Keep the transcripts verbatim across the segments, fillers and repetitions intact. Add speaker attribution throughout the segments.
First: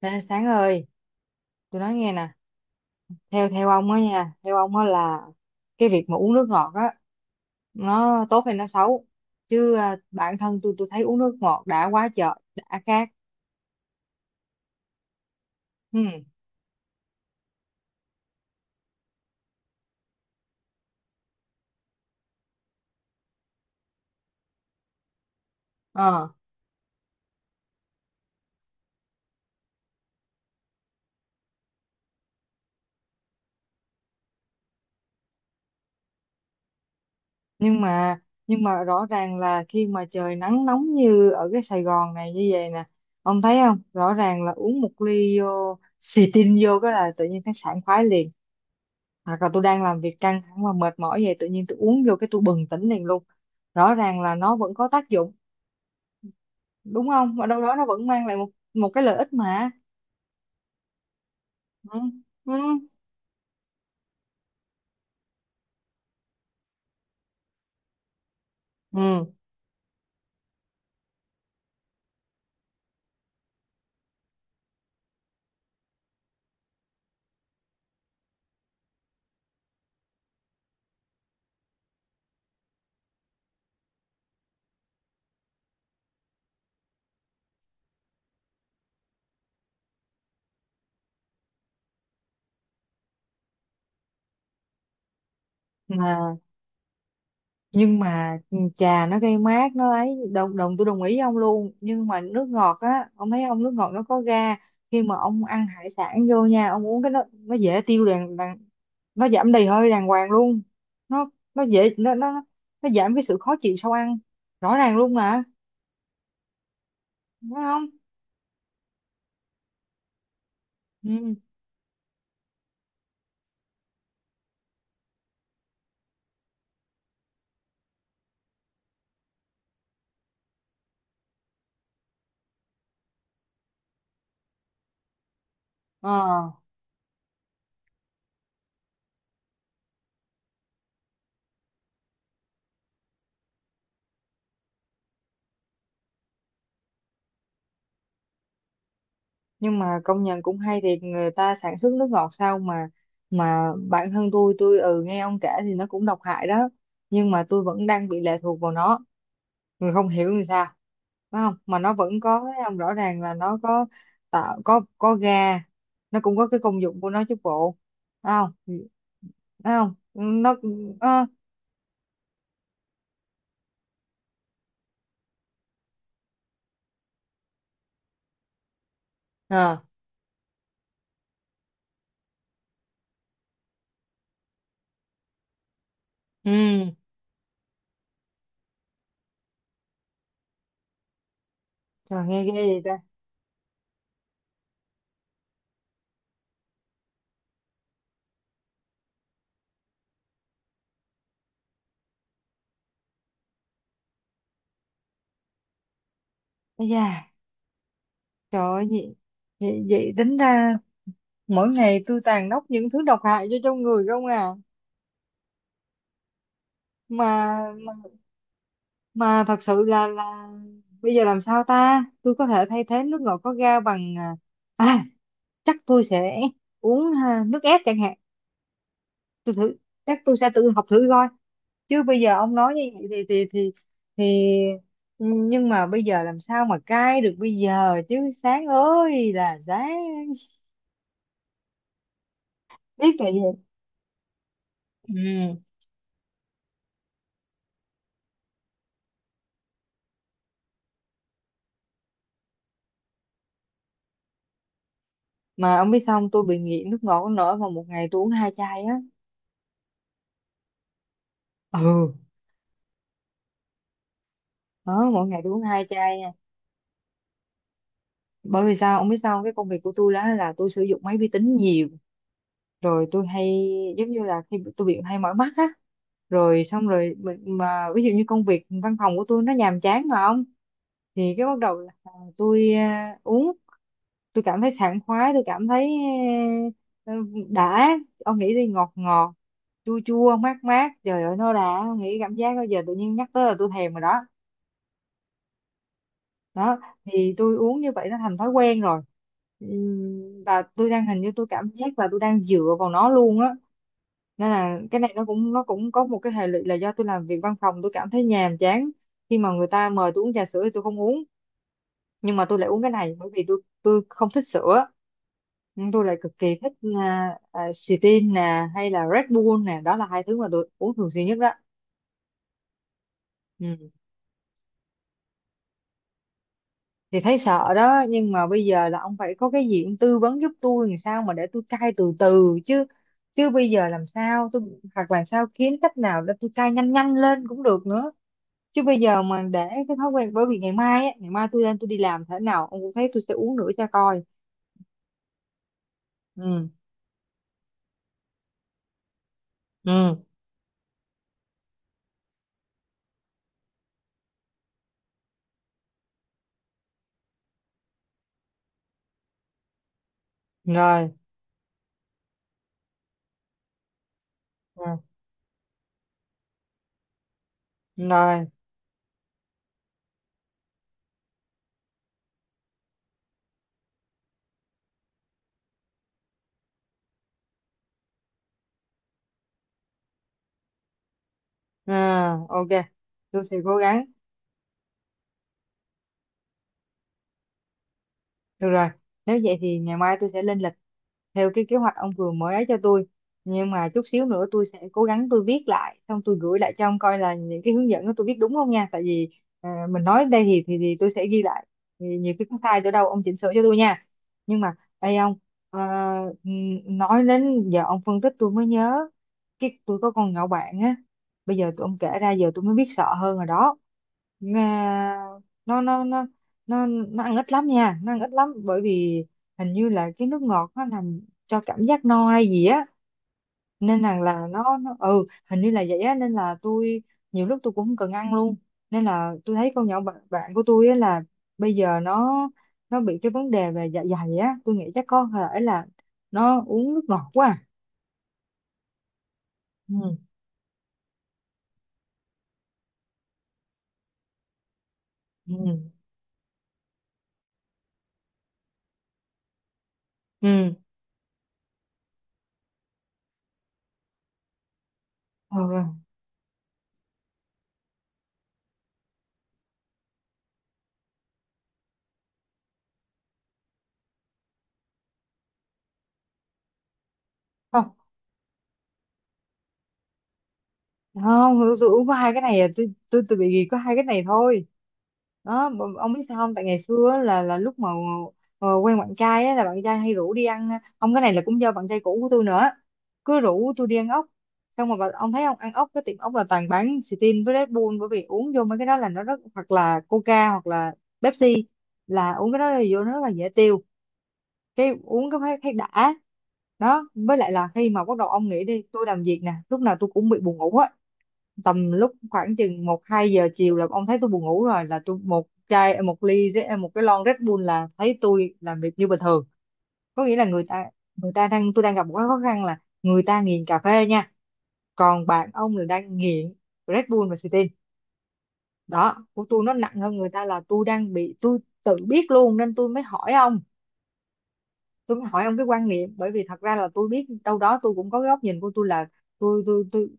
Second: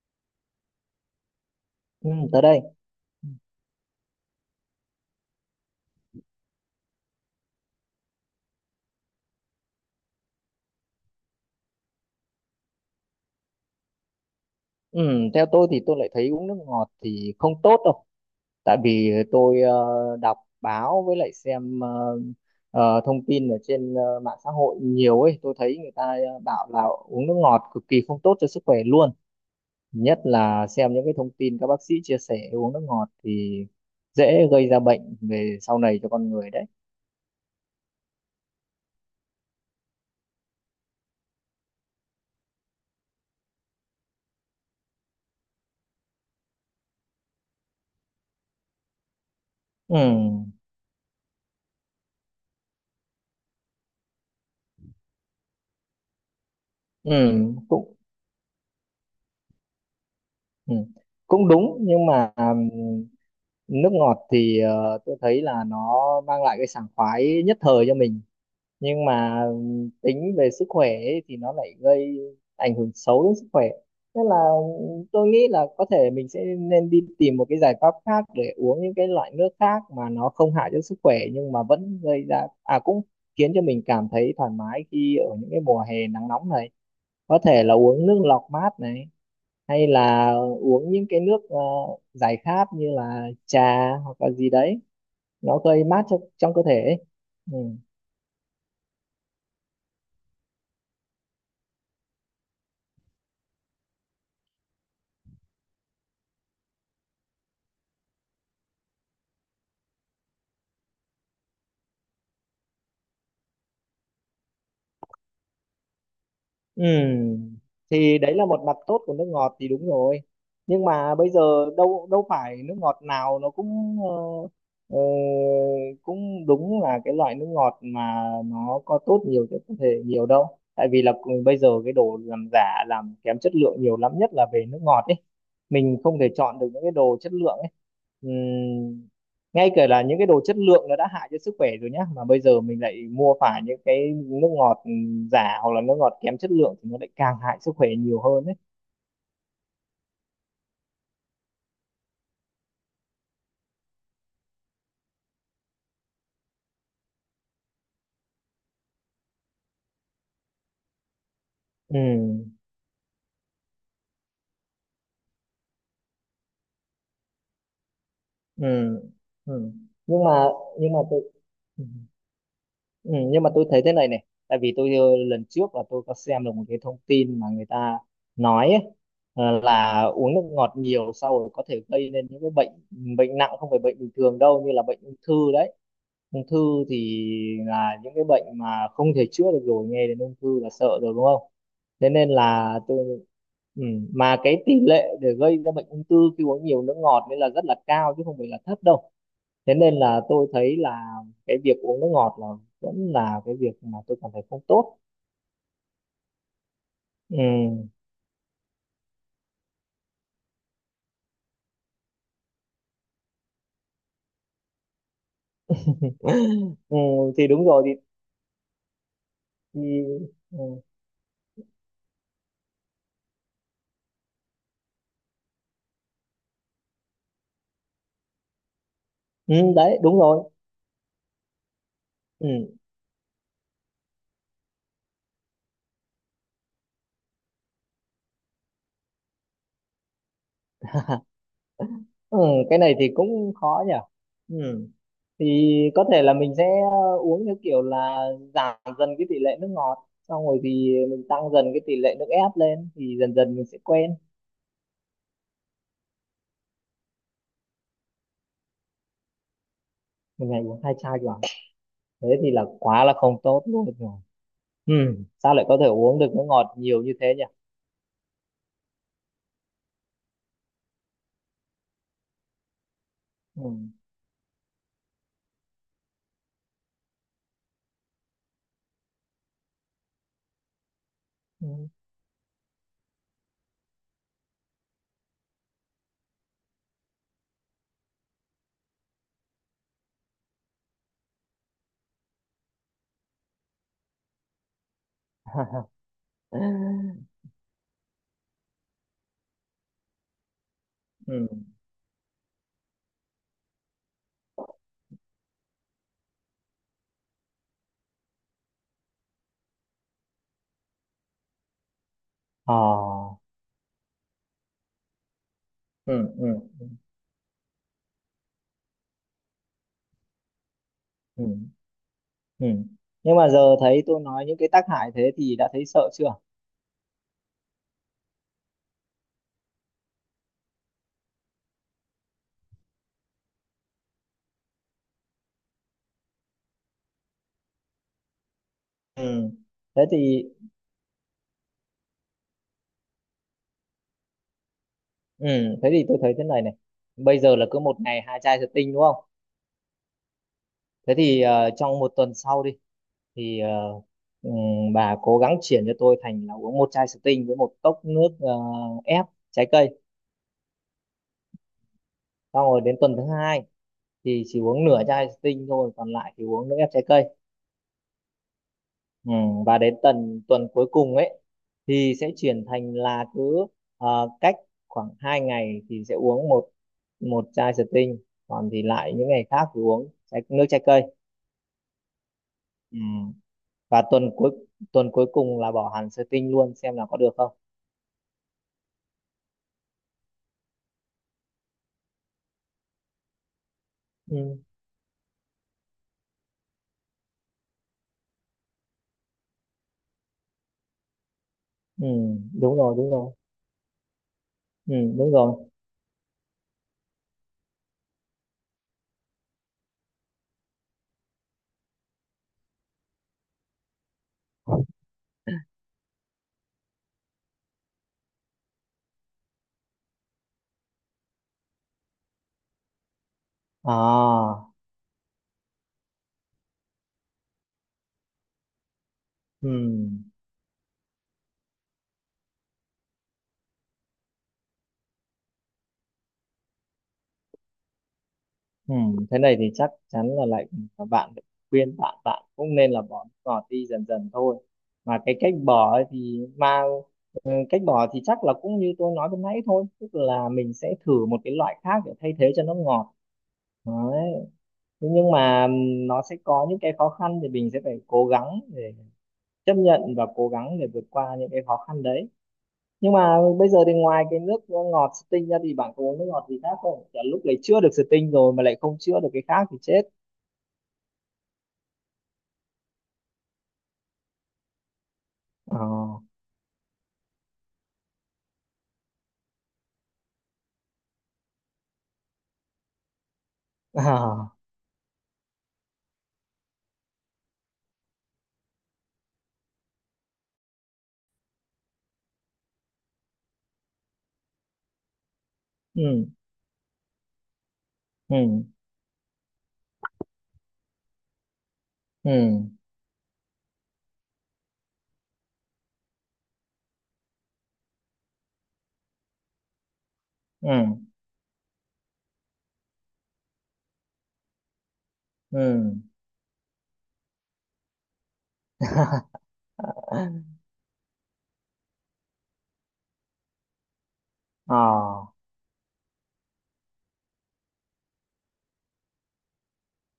Speaker 1: Ê, Sáng ơi, tôi nói
Speaker 2: Ừ,
Speaker 1: nghe nè,
Speaker 2: tới đây.
Speaker 1: theo theo ông á nha, theo ông á là cái việc mà uống nước ngọt á, nó tốt hay nó xấu? Chứ à, bản thân tôi tôi thấy uống nước ngọt đã quá trời, đã khát.
Speaker 2: ừ, Theo tôi thì tôi lại thấy uống nước ngọt thì không tốt đâu, tại vì tôi ờ, đọc báo với lại xem ờ, ờ, thông tin ở trên ờ, mạng xã hội nhiều ấy, tôi thấy người ta
Speaker 1: Ừ.
Speaker 2: ờ, bảo là uống nước ngọt cực kỳ không tốt cho sức khỏe luôn, nhất là xem những cái thông tin các bác sĩ chia sẻ uống nước ngọt thì dễ gây ra bệnh về sau này cho con người đấy.
Speaker 1: nhưng mà nhưng mà rõ ràng là khi mà trời nắng nóng như ở cái Sài Gòn này như vậy nè, ông thấy không, rõ ràng là uống một ly vô xì tin vô cái là tự nhiên thấy sảng khoái liền, hoặc là tôi đang
Speaker 2: ừ,
Speaker 1: làm việc căng thẳng và mệt mỏi vậy tự nhiên tôi uống vô cái tôi bừng tỉnh liền luôn. Rõ ràng là nó vẫn có tác dụng, đúng
Speaker 2: ừ,
Speaker 1: không, ở đâu đó nó
Speaker 2: Cũng
Speaker 1: vẫn mang lại một một cái lợi ích mà.
Speaker 2: ừ, cũng đúng,
Speaker 1: Ừ.
Speaker 2: nhưng mà
Speaker 1: Ừ.
Speaker 2: nước ngọt thì ờ, tôi thấy là nó mang lại cái sảng khoái nhất thời cho mình, nhưng
Speaker 1: Ừ.
Speaker 2: mà ừm, tính về sức khỏe ấy, thì nó lại gây ảnh hưởng xấu đến sức khỏe. Nên là ừm, tôi nghĩ là có thể mình sẽ nên đi tìm một cái giải pháp khác để uống những cái loại nước khác mà nó không hại cho sức khỏe nhưng mà vẫn gây ra à cũng khiến cho mình cảm thấy thoải mái khi ở những cái mùa hè nắng nóng này. Có thể là uống nước lọc mát này, hay là uống những cái nước ờ, giải khát như là trà hoặc là gì đấy, nó gây mát cho
Speaker 1: Mà
Speaker 2: trong cơ thể ấy. Ừ.
Speaker 1: nhưng mà trà nó gây mát nó ấy, đồng đồng tôi đồng ý ông luôn, nhưng mà nước ngọt á, ông thấy ông, nước ngọt nó có ga, khi mà ông ăn hải sản vô nha ông uống cái nó nó dễ tiêu đàng, đàng nó giảm đầy hơi đàng hoàng luôn, nó nó dễ nó nó nó giảm cái sự khó chịu sau ăn, rõ ràng luôn mà,
Speaker 2: Ừ,
Speaker 1: đúng không?
Speaker 2: thì đấy là một mặt tốt của nước ngọt thì đúng rồi. Nhưng mà bây
Speaker 1: Ừ.
Speaker 2: giờ đâu đâu phải nước ngọt nào nó cũng ờ, ờ, cũng đúng là cái loại nước ngọt mà nó có tốt nhiều cho cơ thể nhiều đâu. Tại vì là cùng- bây giờ cái đồ làm giả làm kém chất lượng nhiều lắm, nhất là về nước ngọt ấy. Mình không thể chọn
Speaker 1: ờ
Speaker 2: được những cái đồ chất lượng ấy, ngay cả là những cái đồ chất lượng nó đã hại cho sức khỏe rồi nhá, mà bây giờ mình lại mua phải những cái nước ngọt ừ, giả hoặc là nước ngọt kém chất lượng thì nó lại càng hại sức khỏe nhiều hơn đấy.
Speaker 1: nhưng mà công nhận cũng hay thiệt, người ta sản xuất nước ngọt sao mà mà bản thân tôi tôi ừ nghe ông kể thì nó cũng độc hại đó, nhưng mà tôi vẫn đang bị lệ thuộc vào nó, người không hiểu làm sao, phải không, mà nó
Speaker 2: Ừ.
Speaker 1: vẫn có, thấy không, rõ ràng là nó có tạo, có có ga, nó cũng có cái công dụng của nó chứ bộ, phải không?
Speaker 2: Ừ. Ừ.
Speaker 1: Phải không?
Speaker 2: nhưng mà
Speaker 1: Nó
Speaker 2: nhưng mà tôi
Speaker 1: nó
Speaker 2: ừ. Ừ, nhưng mà tôi thấy thế này này, tại vì tôi ờ, lần trước là tôi có xem được một cái thông tin mà người ta nói ấy, ờ,
Speaker 1: à,
Speaker 2: là uống nước ngọt nhiều sau rồi có thể gây nên những cái bệnh, bệnh nặng không phải bệnh bình thường đâu, như là bệnh ung thư đấy. Ung thư
Speaker 1: ừ
Speaker 2: thì là những cái bệnh mà không thể chữa được rồi, nghe đến ung thư là sợ rồi đúng không? Thế
Speaker 1: trời
Speaker 2: nên
Speaker 1: nghe ghê
Speaker 2: là
Speaker 1: vậy ta.
Speaker 2: tôi ừ, mà cái tỷ lệ để gây ra bệnh ung thư khi uống nhiều nước ngọt nên là rất là cao chứ không phải là thấp đâu. Thế nên là tôi thấy là cái việc uống nước ngọt là vẫn là cái việc mà tôi cảm thấy không tốt.
Speaker 1: Ây da,
Speaker 2: Ừ.
Speaker 1: trời ơi, vậy, vậy, vậy tính ra mỗi ngày tôi tàn nóc những thứ độc hại cho trong người không à.
Speaker 2: Ừ, thì đúng
Speaker 1: mà
Speaker 2: rồi,
Speaker 1: mà,
Speaker 2: thì,
Speaker 1: mà thật
Speaker 2: thì
Speaker 1: sự là là
Speaker 2: ừ,
Speaker 1: bây giờ làm sao ta, tôi có thể thay thế nước ngọt có ga bằng, à, à, chắc tôi sẽ uống ha, nước ép chẳng hạn, tôi
Speaker 2: ừ,
Speaker 1: thử,
Speaker 2: đấy
Speaker 1: chắc
Speaker 2: đúng
Speaker 1: tôi
Speaker 2: rồi.
Speaker 1: sẽ tự học thử coi, chứ bây giờ
Speaker 2: Ừ.
Speaker 1: ông nói như vậy thì thì thì thì nhưng mà bây giờ làm sao mà cai được bây giờ chứ, sáng ơi là sáng,
Speaker 2: Ừ, cái này
Speaker 1: biết
Speaker 2: thì
Speaker 1: là gì.
Speaker 2: cũng khó nhỉ. Ừ.
Speaker 1: Ừ.
Speaker 2: Thì có thể là mình sẽ ờ, uống theo kiểu là giảm dần cái tỷ lệ nước ngọt, xong rồi thì mình tăng dần cái tỷ lệ nước ép lên, thì dần dần mình sẽ quen.
Speaker 1: Mà ông biết sao không? Tôi bị nghiện nước ngọt nổi mà một ngày tôi uống hai chai á.
Speaker 2: Một ngày uống hai chai vào
Speaker 1: Ừ.
Speaker 2: thế thì là quá là không tốt luôn rồi.
Speaker 1: Đó,
Speaker 2: Ừ.
Speaker 1: mỗi ngày tôi
Speaker 2: Sao
Speaker 1: uống
Speaker 2: lại có
Speaker 1: hai
Speaker 2: thể
Speaker 1: chai
Speaker 2: uống được
Speaker 1: nha.
Speaker 2: nước ngọt nhiều như thế nhỉ?
Speaker 1: Bởi vì sao ông biết sao không? Cái công việc của tôi đó là tôi sử dụng máy vi tính nhiều, rồi tôi
Speaker 2: Ừ.
Speaker 1: hay, giống như là khi tôi bị hay mỏi mắt á, rồi xong rồi mình- mà ví dụ như công việc văn phòng của tôi nó nhàm chán mà không, thì cái bắt đầu
Speaker 2: Ừ.
Speaker 1: là tôi, à, uống, tôi cảm thấy sảng khoái, tôi cảm thấy, à, đã, ông nghĩ đi, ngọt ngọt chua chua mát mát, trời ơi nó đã, ông nghĩ cảm giác bây giờ tự nhiên nhắc tới là tôi thèm rồi đó. Đó, thì tôi uống như vậy nó thành thói quen rồi. Ừm, và tôi đang hình như tôi
Speaker 2: Ừ.
Speaker 1: cảm giác là tôi đang dựa vào nó luôn á, nên là cái này nó cũng, nó cũng có một cái hệ lụy là do tôi làm việc văn phòng tôi cảm thấy nhàm chán. Khi mà người ta mời tôi uống trà sữa thì tôi không uống, nhưng mà tôi lại
Speaker 2: Ờ.
Speaker 1: uống cái này bởi vì tôi tôi không thích sữa, nhưng tôi lại
Speaker 2: Ừ.
Speaker 1: cực kỳ
Speaker 2: Ừ.
Speaker 1: thích
Speaker 2: Ừ.
Speaker 1: uh, uh, nè hay là Red Bull nè, đó là hai thứ mà tôi uống thường xuyên nhất.
Speaker 2: Ừ. Ừ. Nhưng mà
Speaker 1: Đó,
Speaker 2: giờ thấy tôi nói những cái tác hại thế thì đã thấy sợ chưa?
Speaker 1: thì thấy sợ đó, nhưng mà bây giờ là ông phải có cái gì ông tư vấn giúp tôi làm sao mà để tôi cai từ từ chứ, chứ bây giờ làm sao tôi, hoặc làm sao kiếm cách nào để tôi cai nhanh nhanh lên cũng được nữa, chứ bây giờ mà
Speaker 2: Ừ.
Speaker 1: để cái
Speaker 2: Thế
Speaker 1: thói quen,
Speaker 2: thì
Speaker 1: bởi vì ngày mai á, ngày mai tôi lên tôi đi làm thế nào ông cũng thấy tôi sẽ uống nữa cho coi.
Speaker 2: Ừ, thế thì tôi thấy thế này
Speaker 1: Ừ.
Speaker 2: này. Bây giờ là cứ một ngày hai chai thủy tinh đúng không?
Speaker 1: Ừ.
Speaker 2: Thế thì ờ, trong một tuần sau đi thì ờ, ừm, bà cố gắng chuyển cho tôi thành là uống một chai thủy tinh với một cốc nước ờ, ép trái cây.
Speaker 1: Rồi.
Speaker 2: Xong rồi đến tuần thứ hai thì chỉ
Speaker 1: Ừ,
Speaker 2: uống nửa chai thủy tinh thôi, còn lại thì uống nước ép trái cây.
Speaker 1: rồi.
Speaker 2: Ừ, và đến tuần tuần cuối cùng ấy thì sẽ chuyển thành là cứ ờ, cách khoảng hai ngày thì sẽ uống một một chai thủy tinh, còn thì lại những ngày khác thì uống trái, nước trái cây.
Speaker 1: Ừ, ok,
Speaker 2: Ừ.
Speaker 1: tôi sẽ cố
Speaker 2: Và
Speaker 1: gắng.
Speaker 2: tuần cuối tuần cuối cùng là bỏ hẳn Sting luôn xem là có được không.
Speaker 1: Được rồi, nếu vậy thì ngày mai tôi sẽ lên lịch theo cái kế hoạch ông vừa mới ấy cho tôi. Nhưng mà chút xíu nữa
Speaker 2: Ừ.
Speaker 1: tôi sẽ cố gắng tôi viết lại, xong tôi gửi lại cho ông coi là những cái hướng dẫn đó tôi viết đúng không nha. Tại vì, à, mình nói đây thì, thì thì tôi sẽ ghi lại.
Speaker 2: Ừ.
Speaker 1: Thì nhiều khi có
Speaker 2: Đúng
Speaker 1: sai chỗ
Speaker 2: rồi,
Speaker 1: đâu
Speaker 2: đúng
Speaker 1: ông
Speaker 2: rồi.
Speaker 1: chỉnh sửa cho tôi nha. Nhưng mà
Speaker 2: Ừ,
Speaker 1: đây
Speaker 2: đúng
Speaker 1: ông,
Speaker 2: rồi.
Speaker 1: ờ, ừm, nói đến giờ ông phân tích tôi mới nhớ cái tôi có con nhỏ bạn á. Bây giờ tụi ông kể ra giờ tôi mới biết sợ hơn rồi đó. Nga nó nó nó nó nó ăn ít lắm nha, nó ăn ít lắm bởi vì hình như là cái nước ngọt nó làm cho cảm giác no hay gì á, nên rằng là
Speaker 2: À.
Speaker 1: nó, nó ừ hình như là vậy á, nên là tôi nhiều lúc tôi cũng không cần ăn luôn, nên là tôi
Speaker 2: Ừ.
Speaker 1: thấy con nhỏ bạn, bạn của tôi á là bây giờ nó nó bị cái vấn đề về dạ dày á, tôi nghĩ chắc có thể là nó uống nước ngọt quá à.
Speaker 2: Ừ. Thế này thì chắc
Speaker 1: Ừ.
Speaker 2: chắn là lại các bạn phải khuyên bạn, bạn cũng nên là bỏ nước ngọt đi dần dần thôi. Mà cái
Speaker 1: Ừ.
Speaker 2: cách bỏ ấy thì mang ừ, cách bỏ thì chắc là cũng như tôi nói lúc nãy thôi, tức là mình
Speaker 1: Ừ.
Speaker 2: sẽ thử một cái loại khác để thay thế cho nước ngọt. Đấy. Thế nhưng mà ừ,
Speaker 1: Ừ.
Speaker 2: nó sẽ có những cái khó khăn thì mình sẽ phải cố gắng để chấp nhận và cố gắng để vượt qua những cái khó khăn đấy. Nhưng mà bây giờ thì ngoài cái nước ngọt Sting ra thì bạn có uống nước ngọt gì khác không? Chả lúc này chữa được
Speaker 1: Không,
Speaker 2: Sting rồi mà lại không chữa được cái khác thì chết.
Speaker 1: không tôi, tôi uống có hai cái này à, tôi tôi tôi bị gì có hai cái này thôi. Đó,
Speaker 2: Ờ.
Speaker 1: mà ông biết sao không, tại ngày xưa á, là là lúc mà ờ, quen bạn trai á, là bạn trai hay rủ đi ăn, ông, cái này là cũng do bạn trai cũ của tôi nữa, cứ rủ tôi đi ăn ốc,
Speaker 2: À.
Speaker 1: xong rồi bà- ông thấy, ông ăn ốc cái tiệm ốc là toàn bán Sting với Red Bull, bởi vì uống vô mấy cái đó là nó rất, hoặc là Coca hoặc là Pepsi, là uống cái đó là vô nó rất là dễ tiêu, cái uống cái thấy, thấy đã.
Speaker 2: Ừ.
Speaker 1: Đó, với lại là khi mà bắt đầu
Speaker 2: Ừ.
Speaker 1: ông nghĩ đi, tôi làm việc nè lúc nào tôi cũng bị buồn ngủ á, tầm lúc
Speaker 2: Ừ.
Speaker 1: khoảng chừng một hai giờ chiều là ông thấy tôi buồn ngủ rồi, là tôi một chai một ly Red- một cái lon Red Bull là thấy tôi làm việc như bình thường, có nghĩa là người
Speaker 2: Ừ.
Speaker 1: ta, người ta đang, tôi đang gặp một cái khó khăn là người ta nghiền cà phê nha, còn bạn ông là
Speaker 2: Ừ.
Speaker 1: đang nghiện Red Bull và Sting. Đó, của tôi nó nặng hơn người ta, là tôi đang bị, tôi tự biết luôn nên tôi mới hỏi ông,
Speaker 2: Ờ.
Speaker 1: tôi mới hỏi ông cái quan niệm bởi vì thật ra là tôi biết đâu đó tôi cũng có cái góc nhìn của tôi là tôi tôi tôi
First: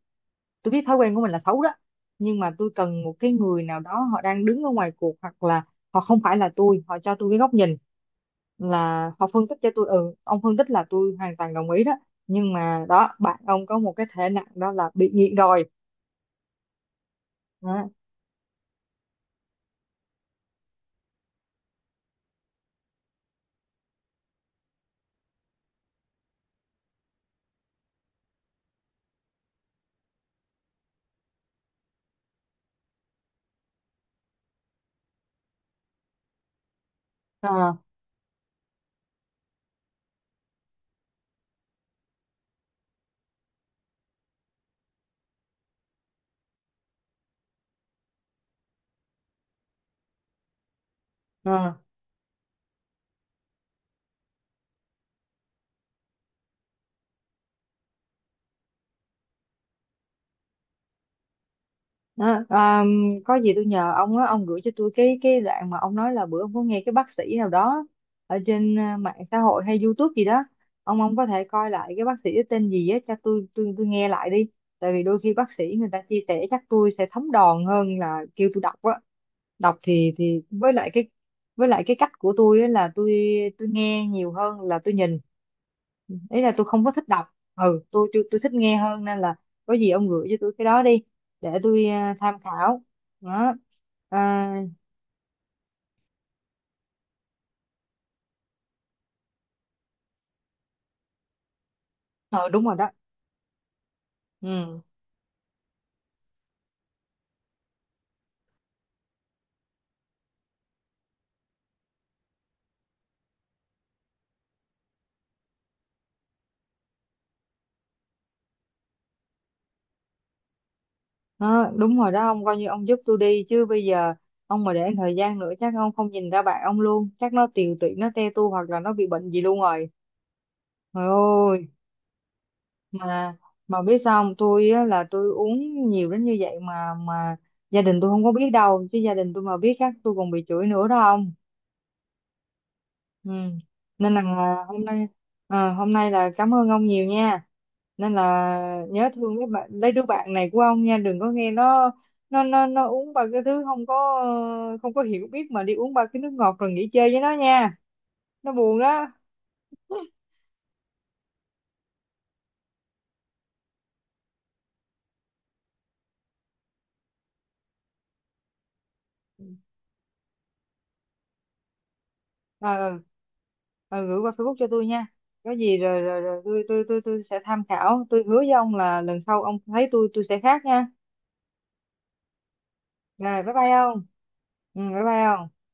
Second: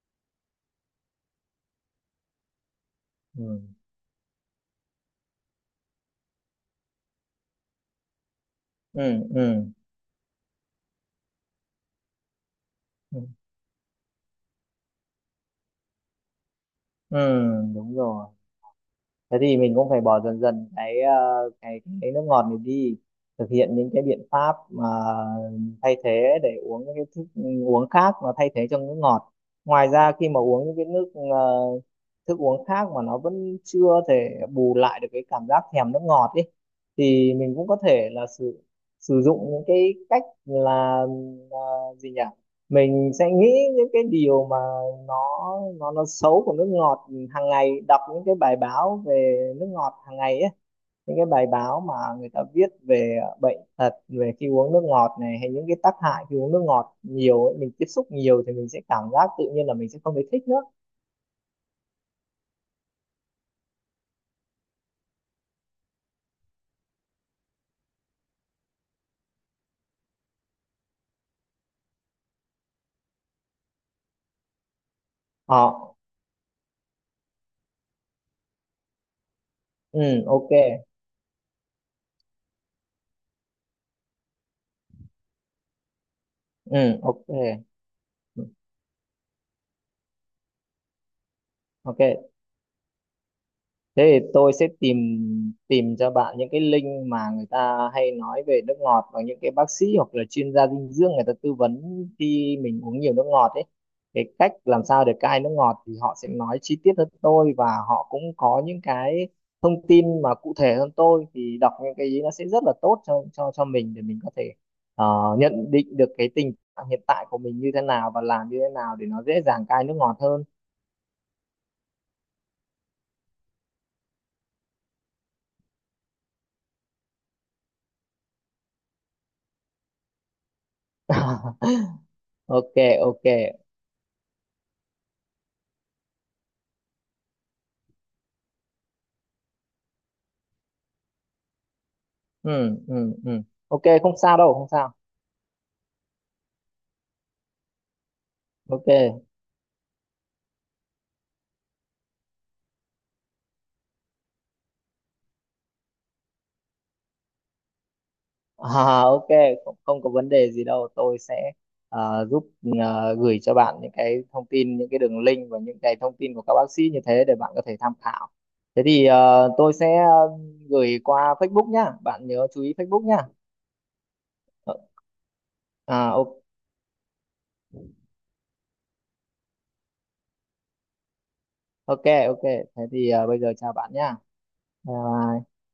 Speaker 1: tôi biết thói quen của mình là xấu đó, nhưng mà tôi cần một cái
Speaker 2: Ừ.
Speaker 1: người nào đó họ đang đứng ở ngoài cuộc hoặc là họ không phải là tôi, họ cho tôi cái góc nhìn, là
Speaker 2: Ừ.
Speaker 1: họ phân tích
Speaker 2: Ừ.
Speaker 1: cho tôi, ừ ông phân tích là tôi hoàn toàn đồng ý đó, nhưng mà đó
Speaker 2: Ừ.
Speaker 1: bạn ông có một cái thể nặng đó là bị nghiện rồi.
Speaker 2: Ừ,
Speaker 1: Đó.
Speaker 2: đúng rồi, thế thì mình cũng phải bỏ dần dần cái ờ, cái cái nước ngọt này đi, thực hiện những cái biện pháp mà thay thế để uống những cái thức uống khác mà thay thế cho nước ngọt. Ngoài ra khi mà uống những cái nước ờ, thức uống khác mà nó vẫn chưa thể bù lại được cái cảm giác thèm nước ngọt ấy thì mình cũng
Speaker 1: Ờ,
Speaker 2: có thể là sử sử dụng những cái cách là ờ, gì nhỉ mình sẽ nghĩ những cái điều mà nó nó nó xấu của nước ngọt hàng ngày, đọc những cái bài báo về nước ngọt hàng ngày ấy, những cái bài
Speaker 1: ờ.
Speaker 2: báo mà người ta viết về bệnh tật về khi uống nước ngọt này, hay những cái tác hại khi uống nước ngọt nhiều ấy, mình tiếp xúc nhiều thì mình sẽ cảm giác tự nhiên là mình sẽ không thấy thích nữa.
Speaker 1: Đó, um, có gì tôi nhờ ông á, ông gửi cho tôi cái cái đoạn mà ông nói là bữa ông có nghe cái bác sĩ nào đó ở trên, à, mạng xã hội hay YouTube gì đó, ông ông có thể coi lại cái bác sĩ đó tên gì á cho tôi, tôi tôi nghe lại đi, tại vì đôi khi bác
Speaker 2: Ờ.
Speaker 1: sĩ người ta chia sẻ chắc tôi sẽ thấm đòn hơn là kêu tôi đọc á, đọc
Speaker 2: Ừ.
Speaker 1: thì thì
Speaker 2: ô kê.
Speaker 1: với lại cái, với lại cái cách của tôi á là tôi tôi nghe nhiều hơn là tôi nhìn. Ừ, ý là tôi không có
Speaker 2: Ừ.
Speaker 1: thích đọc,
Speaker 2: OK.
Speaker 1: ừ tôi tôi tôi
Speaker 2: Ừ,
Speaker 1: thích nghe hơn, nên là có gì ông gửi cho tôi cái đó đi để tôi,
Speaker 2: ok.
Speaker 1: à, tham khảo. Đó.
Speaker 2: Thế thì tôi
Speaker 1: À,
Speaker 2: sẽ tìm tìm cho bạn những cái link mà người ta hay nói về nước ngọt và những cái bác sĩ hoặc là chuyên gia dinh dưỡng người ta tư vấn
Speaker 1: ờ
Speaker 2: khi
Speaker 1: đúng rồi
Speaker 2: mình
Speaker 1: đó.
Speaker 2: uống nhiều nước ngọt ấy. Cái cách
Speaker 1: Ừ.
Speaker 2: làm sao để cai nước ngọt thì họ sẽ nói chi tiết hơn tôi, và họ cũng có những cái thông tin mà cụ thể hơn tôi, thì đọc những cái ý nó sẽ rất là tốt cho cho cho mình để mình có thể ờ, nhận định được cái tình trạng hiện tại của mình như thế nào và làm như thế nào để nó dễ dàng cai nước ngọt hơn.
Speaker 1: Đó, đúng rồi đó, ông coi như ông giúp tôi đi chứ bây giờ ông mà để thời gian nữa chắc ông không nhìn ra bạn ông luôn, chắc nó tiều tụy, nó te tua hoặc là nó bị bệnh gì luôn rồi, trời ơi.
Speaker 2: ô kê.
Speaker 1: Mà,
Speaker 2: ô kê.
Speaker 1: mà biết sao không, tôi á, là tôi uống nhiều đến như vậy mà mà gia đình tôi không có biết đâu, chứ gia đình tôi mà biết chắc tôi còn bị chửi nữa đó.
Speaker 2: Ừ. Ừ.
Speaker 1: Ừ.
Speaker 2: Ừ. OK,
Speaker 1: Nên
Speaker 2: không
Speaker 1: là,
Speaker 2: sao đâu,
Speaker 1: à,
Speaker 2: không
Speaker 1: hôm
Speaker 2: sao.
Speaker 1: nay, à, hôm nay là cảm ơn ông nhiều nha. Nên là
Speaker 2: ô kê.
Speaker 1: nhớ thương mấy bạn, lấy đứa bạn này của ông nha, đừng có nghe nó, nó nó nó uống ba cái thứ không có, ờ, không có hiểu biết mà đi uống ba cái nước ngọt rồi nghỉ chơi với nó nha. Nó buồn
Speaker 2: À,
Speaker 1: đó.
Speaker 2: ô kê. Không, không có vấn đề gì đâu, tôi sẽ ờ, giúp ờ, gửi cho bạn những cái thông tin, những cái đường link và những cái thông tin của các bác sĩ như thế để bạn có thể tham khảo. Thế thì ờ, tôi sẽ ờ, gửi qua phây búc nhá, bạn nhớ chú ý
Speaker 1: Ờ, ờ.
Speaker 2: phây búc nhá.
Speaker 1: Ờ, gửi qua Facebook cho
Speaker 2: Ờ,
Speaker 1: tôi nha. Có gì
Speaker 2: à,
Speaker 1: rồi, rồi,
Speaker 2: ô kê.
Speaker 1: rồi tôi tôi tôi tôi sẽ tham khảo, tôi hứa với ông là lần sau ông thấy tôi tôi sẽ khác nha.
Speaker 2: OK. OK. Thế thì ờ, bây
Speaker 1: Rồi bye
Speaker 2: giờ
Speaker 1: bye
Speaker 2: chào bạn
Speaker 1: ông.
Speaker 2: nhá.
Speaker 1: Ừ
Speaker 2: Bye
Speaker 1: bye bye ông.
Speaker 2: bye.